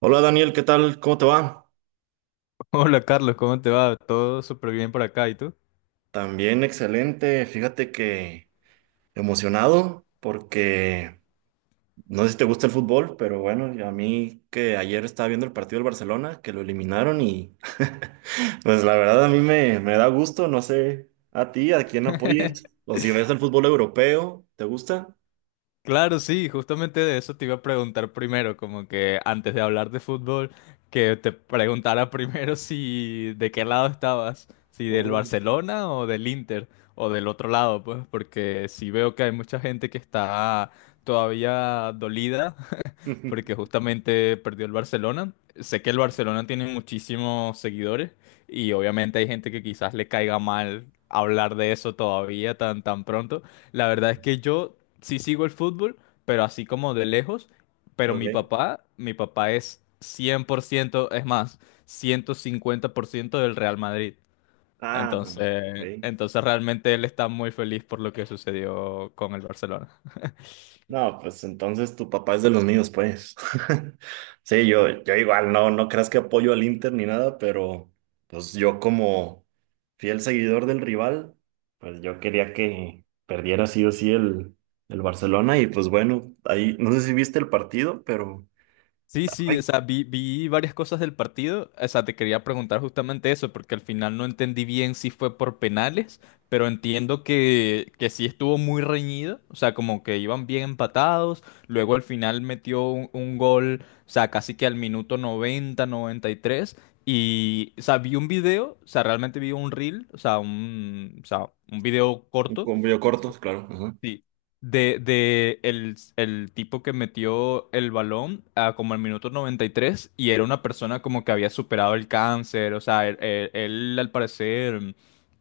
Hola Daniel, ¿qué tal? ¿Cómo te va? Hola Carlos, ¿cómo te va? Todo súper bien por acá, ¿y tú? También excelente. Fíjate que emocionado porque no sé si te gusta el fútbol, pero bueno, y a mí que ayer estaba viendo el partido del Barcelona, que lo eliminaron y pues la verdad a mí me da gusto, no sé a ti, a quién apoyes o si ves el fútbol europeo, ¿te gusta? Claro, sí, justamente de eso te iba a preguntar primero, como que antes de hablar de fútbol, que te preguntara primero si de qué lado estabas, si del Oh, Barcelona o del Inter, o del otro lado, pues, porque sí veo que hay mucha gente que está todavía dolida porque justamente perdió el Barcelona. Sé que el Barcelona tiene muchísimos seguidores y obviamente hay gente que quizás le caiga mal hablar de eso todavía tan, tan pronto. La verdad es que yo sí sigo el fútbol, pero así como de lejos, pero mi ok. papá, mi papá es 100%, es más, 150% del Real Madrid. Ah, Entonces, ok. entonces realmente él está muy feliz por lo que sucedió con el Barcelona. No, pues entonces tu papá es de los míos, pues. Sí, yo igual, no, no creas que apoyo al Inter ni nada, pero pues yo como fiel seguidor del rival, pues yo quería que perdiera sí o sí el Barcelona y pues bueno, ahí, no sé si viste el partido, pero... Sí, sí, o Ay, sea, vi varias cosas del partido. O sea, te quería preguntar justamente eso, porque al final no entendí bien si fue por penales, pero entiendo que sí estuvo muy reñido. O sea, como que iban bien empatados. Luego al final metió un gol, o sea, casi que al minuto noventa y tres. Y, o sea, vi un video, o sea, realmente vi un reel, o sea, un video un corto. cambio corto, claro. Ajá. Sí, de el tipo que metió el balón a como el minuto 93 y era una persona como que había superado el cáncer, o sea, él, al parecer,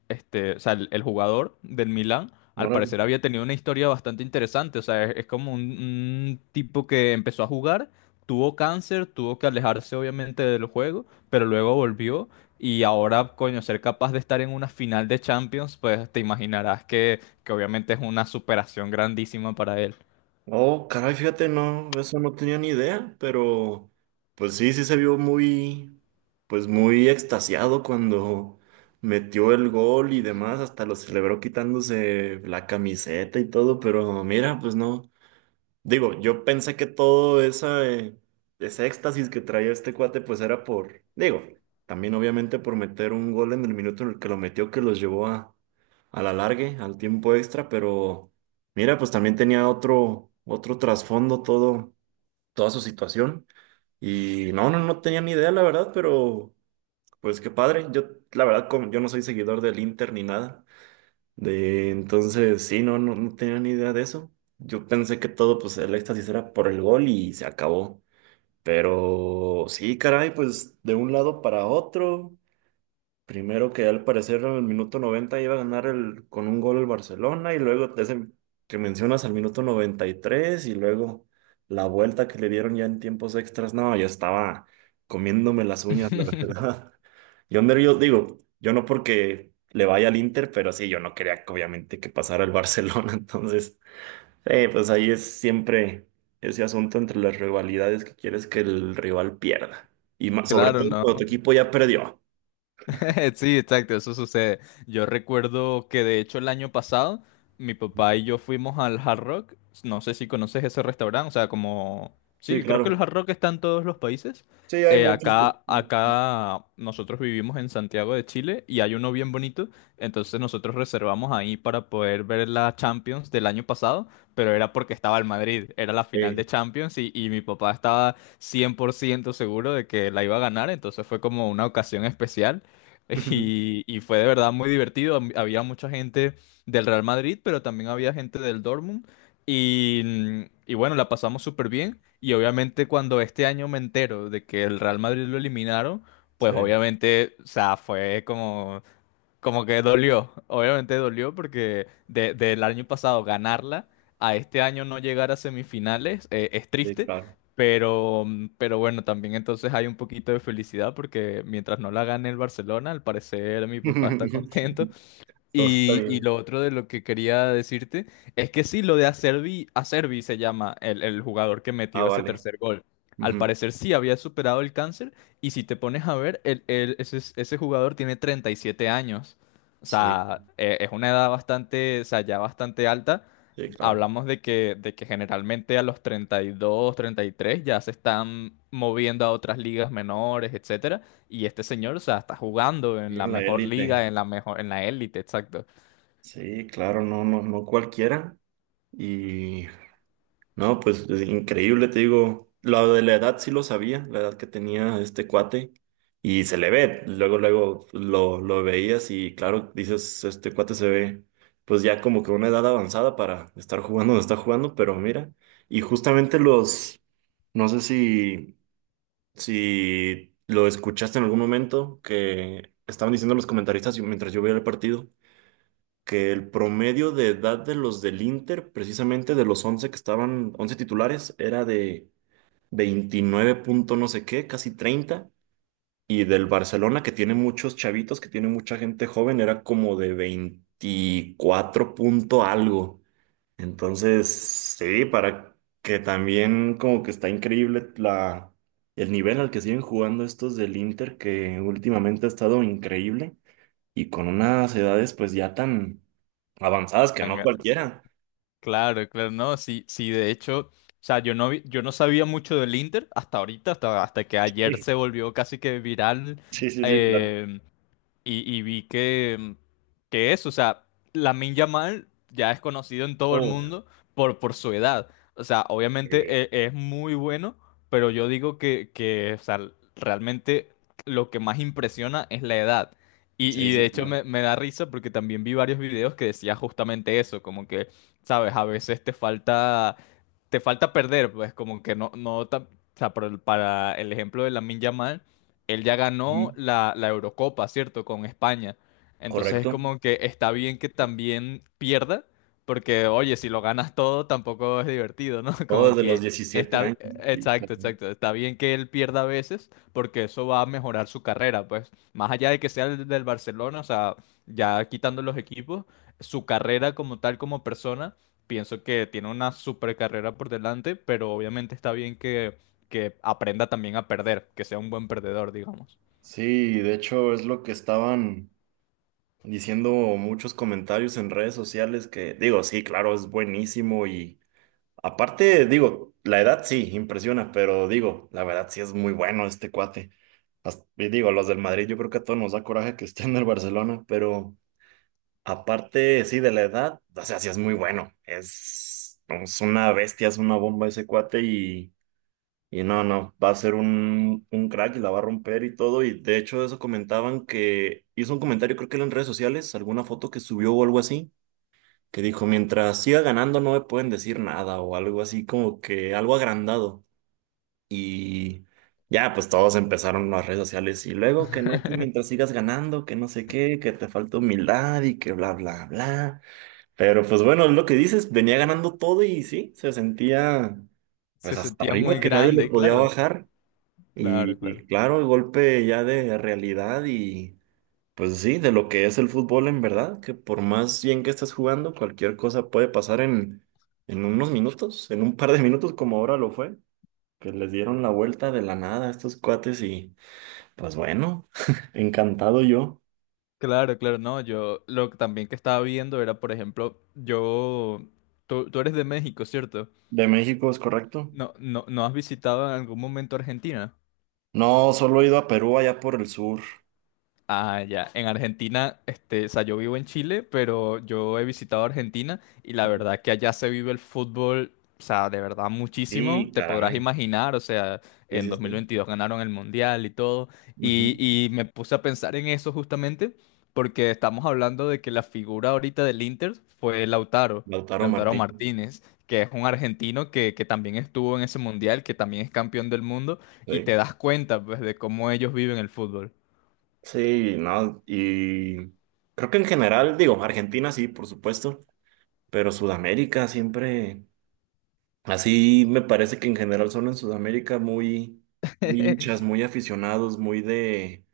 este, o sea, el jugador del Milan, al Órale. parecer había tenido una historia bastante interesante, o sea, es como un tipo que empezó a jugar, tuvo cáncer, tuvo que alejarse obviamente del juego, pero luego volvió y ahora, coño, ser capaz de estar en una final de Champions, pues te imaginarás que obviamente es una superación grandísima para él. Oh, caray, fíjate, no, eso no tenía ni idea, pero pues sí, sí se vio muy, pues muy extasiado cuando metió el gol y demás, hasta lo celebró quitándose la camiseta y todo, pero mira, pues no. Digo, yo pensé que todo esa, ese éxtasis que traía este cuate, pues era por, digo, también obviamente por meter un gol en el minuto en el que lo metió, que los llevó a, la largue, al tiempo extra, pero mira, pues también tenía otro, trasfondo todo, toda su situación. Y no, no, no tenía ni idea, la verdad, pero pues qué padre. Yo, la verdad, como yo no soy seguidor del Inter ni nada. De, entonces, sí, no, no, no tenía ni idea de eso. Yo pensé que todo, pues, el éxtasis era por el gol y se acabó. Pero sí, caray, pues, de un lado para otro Primero que al parecer en el minuto 90 iba a ganar el, con un gol el Barcelona y luego ese que mencionas al minuto 93 y tres y luego la vuelta que le dieron ya en tiempos extras. No, yo estaba comiéndome las uñas, la verdad. Yo nervioso, digo, yo no porque le vaya al Inter, pero sí, yo no quería que obviamente que pasara el Barcelona. Entonces, pues ahí es siempre ese asunto entre las rivalidades que quieres que el rival pierda. Y más, sobre Claro, todo cuando tu no. equipo ya perdió. Sí, exacto, eso sucede. Yo recuerdo que de hecho el año pasado mi papá y yo fuimos al Hard Rock. No sé si conoces ese restaurante, o sea, Sí, Sí, creo que el claro. Hard Rock está en todos los países. Sí, hay Eh, muchos. Pues, acá, acá nosotros vivimos en Santiago de Chile y hay uno bien bonito. Entonces nosotros reservamos ahí para poder ver la Champions del año pasado, pero era porque estaba el Madrid, era la final sí, de Champions y mi papá estaba 100% seguro de que la iba a ganar, entonces fue como una ocasión especial. Y fue de verdad muy divertido. Había mucha gente del Real Madrid, pero también había gente del Dortmund. Y bueno, la pasamos súper bien. Y obviamente cuando este año me entero de que el Real Madrid lo eliminaron, sí, pues obviamente, o sea, fue como que dolió, obviamente dolió porque del año pasado ganarla a este año no llegar a semifinales, es sí, triste, claro. pero, pero bueno, también entonces hay un poquito de felicidad porque mientras no la gane el Barcelona, al parecer mi papá está contento Entonces está y bien. lo otro de lo que quería decirte es que sí, lo de Acerbi, Acerbi se llama el jugador que Ah, metió ese vale. tercer gol. Al Ujú. parecer sí había superado el cáncer y si te pones a ver, ese jugador tiene 37 años. O Sí, sea, es una edad bastante, o sea, ya bastante alta. sí, claro. Hablamos de que generalmente a los 30, 32, 33 ya se están moviendo a otras ligas menores, etcétera, y este señor, o sea, está jugando en la Bien, La mejor élite. liga, en la mejor, en la élite, exacto. Sí, claro, no, no, no cualquiera. Y No, pues es increíble, te digo. Lo de la edad sí lo sabía, la edad que tenía este cuate. Y se le ve, luego, luego lo veías y claro, dices, este cuate se ve pues ya como que una edad avanzada para estar jugando donde está jugando, pero mira, y justamente los, no sé si, si lo escuchaste en algún momento, que estaban diciendo los comentaristas mientras yo veía el partido que el promedio de edad de los del Inter, precisamente de los 11 que estaban, 11 titulares, era de 29 punto no sé qué, casi 30, Y del Barcelona, que tiene muchos chavitos, que tiene mucha gente joven, era como de 24 punto algo. Entonces, sí, para que también como que está increíble la, el nivel al que siguen jugando estos del Inter, que últimamente ha estado increíble y con unas edades pues ya tan Avanzadas que Tan- no cualquiera. Claro, claro, no, sí, sí, de hecho, o sea, yo no sabía mucho del Inter hasta ahorita, hasta, que ayer Sí. se volvió casi que viral Sí, sí, sí, claro. eh, y vi que eso, o sea, Lamine Yamal ya es conocido en todo el Oh, mundo por su edad. O sea, obviamente Eh, es muy bueno, pero yo digo que, o sea, realmente lo que más impresiona es la edad. Y, sí, y de sí, hecho claro. me da risa porque también vi varios videos que decía justamente eso, como que, sabes, a veces te falta perder, pues como que no, no, o sea, para el ejemplo de Lamine Yamal, él ya Ujú. ganó la Eurocopa, ¿cierto? Con España. Entonces es Correcto. como que está bien que también pierda, porque oye, si lo ganas todo tampoco es divertido, ¿no? Todo Como desde los que 17 está, años. Sí, claro. exacto, exacto, está bien que él pierda a veces, porque eso va a mejorar su carrera, pues, más allá de que sea el del Barcelona, o sea, ya quitando los equipos, su carrera como tal, como persona. Pienso que tiene una super carrera por delante, pero obviamente está bien que aprenda también a perder, que sea un buen perdedor, digamos. Sí, de hecho es lo que estaban diciendo muchos comentarios en redes sociales que digo, sí, claro, es buenísimo y aparte, digo, la edad sí, impresiona, pero digo, la verdad sí es muy bueno este cuate. Hasta- y digo, los del Madrid yo creo que a todos nos da coraje que esté en el Barcelona, pero... Aparte, sí, de la edad, o sea, sí es muy bueno. Es una bestia, es una bomba ese cuate y no, no, va a ser un crack y la va a romper y todo. Y de hecho, eso comentaban que hizo un comentario, creo que era en redes sociales, alguna foto que subió o algo así, que dijo, mientras siga ganando no me pueden decir nada o algo así, como que algo agrandado. Y ya, pues todos empezaron las redes sociales y luego que no, que mientras sigas ganando, que no sé qué, que te falta humildad y que bla, bla, bla. Pero pues bueno, es lo que dices, venía ganando todo y sí, se sentía Se pues hasta sentía arriba muy que nadie lo grande, podía claro, bajar. claro, claro. Y claro, el golpe ya de realidad y pues sí, de lo que es el fútbol en verdad, que por más bien que estés jugando, cualquier cosa puede pasar en unos minutos, en un par de minutos como ahora lo fue, que les dieron la vuelta de la nada a estos cuates y pues bueno, encantado yo. Claro, claro, no, yo lo que también que estaba viendo era, por ejemplo, tú eres de México, ¿cierto? De México es correcto. No, no, ¿no has visitado en algún momento Argentina? No, solo he ido a Perú allá por el sur. Ah, ya. En Argentina, este, o sea, yo vivo en Chile, pero yo he visitado Argentina y la verdad que allá se vive el fútbol, o sea, de verdad muchísimo. Sí, Te podrás caray. imaginar, o sea, Sí, en sí, sí. 2022 ganaron el Mundial y todo. Y, Ujú. y me puse a pensar en eso justamente porque estamos hablando de que la figura ahorita del Inter fue Lautaro, Lautaro Lautaro Martínez. Martínez, que es un argentino que también estuvo en ese Mundial, que también es campeón del mundo y te Sí. das cuenta, pues, de cómo ellos viven el fútbol. Sí, no. Y creo que en general, digo, Argentina sí, por supuesto, pero Sudamérica siempre, así me parece que en general son en Sudamérica muy, muy hinchas, muy aficionados, muy de,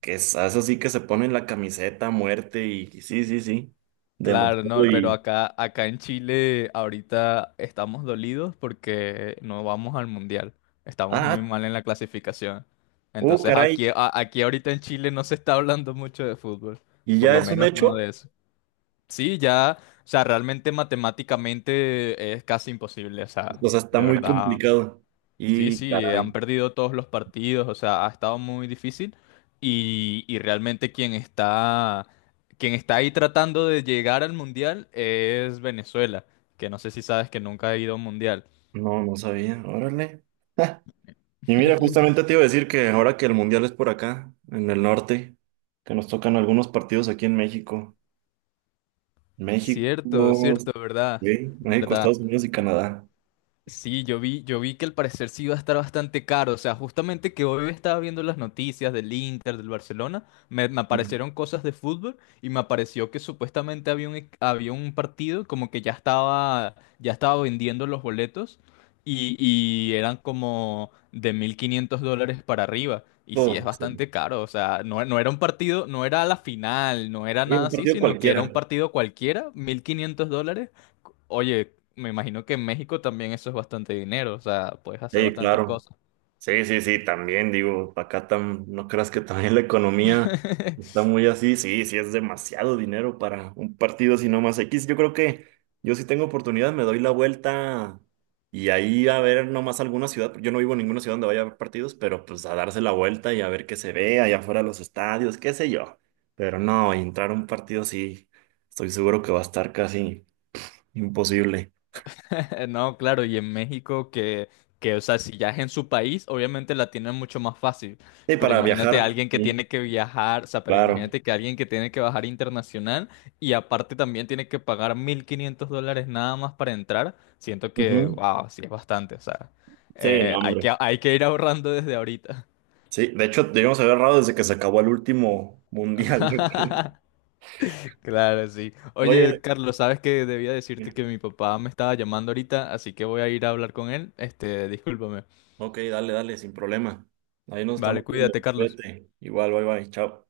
que es así que se ponen la camiseta a muerte y sí, sí, sí, Claro, no, demasiado. pero Y, acá en Chile ahorita estamos dolidos porque no vamos al mundial. Estamos muy ah, mal en la clasificación. oh, Entonces caray. aquí ahorita en Chile no se está hablando mucho de fútbol. Y Por ya lo es un menos no hecho, de eso. Sí, ya, o sea, realmente matemáticamente es casi imposible. O sea, o sea, está de muy verdad. complicado. Sí, Y sí, han caray. perdido todos los partidos, o sea, ha estado muy difícil y realmente quien está ahí tratando de llegar al mundial es Venezuela, que no sé si sabes que nunca ha ido a un mundial. No, no sabía. Órale. Ja. Y mira, justamente te iba a decir que ahora que el mundial es por acá, en el norte, que nos tocan algunos partidos aquí en México. México, Cierto, cierto, ¿verdad? sí, México, ¿Verdad? Estados Unidos y Canadá. Sí, yo vi que al parecer sí iba a estar bastante caro. O sea, justamente que hoy estaba viendo las noticias del Inter, del Barcelona, me Y, aparecieron cosas de fútbol y me apareció que supuestamente había un partido como que ya estaba vendiendo los boletos y eran como de $1,500 para arriba. Y sí, es oh, sí. bastante caro. O sea, no, no era un partido, no era la final, no era Sí, nada un así, partido sino que cualquiera. era un partido cualquiera, $1,500. Oye, me imagino que en México también eso es bastante dinero, o sea, puedes hacer Sí, bastantes claro. cosas. Sí, sí, sí, también digo, acá tam- no creas que también la economía está muy así, sí, sí, es demasiado dinero para un partido así nomás X. Yo creo que yo si tengo oportunidad me doy la vuelta y ahí a ver nomás alguna ciudad, yo no vivo en ninguna ciudad donde vaya a haber partidos, pero pues a darse la vuelta y a ver qué se ve allá afuera de los estadios, qué sé yo. Pero no, entrar a un partido sí, estoy seguro que va a estar casi imposible. No, claro, y en México que, o sea, si ya es en su país, obviamente la tienen mucho más fácil, Sí, pero para imagínate a viajar, alguien que sí, tiene que viajar, o sea, pero claro. imagínate que alguien que tiene que bajar internacional y aparte también tiene que pagar $1,500 nada más para entrar, siento que, Ujú. wow, sí es bastante, o sea, Sí, no, hay hombre. que, hay que ir ahorrando desde ahorita. Sí, de hecho, debíamos haber errado desde que se acabó el último mundial. Yo creo. Claro, sí. Oye, Oye, Carlos, sabes que debía decirte que mi papá me estaba llamando ahorita, así que voy a ir a hablar con él. Este, discúlpame. ok, dale, dale, sin problema. Ahí nos Vale, estamos viendo. cuídate, Carlos. Cuídate. Igual, bye bye, chao.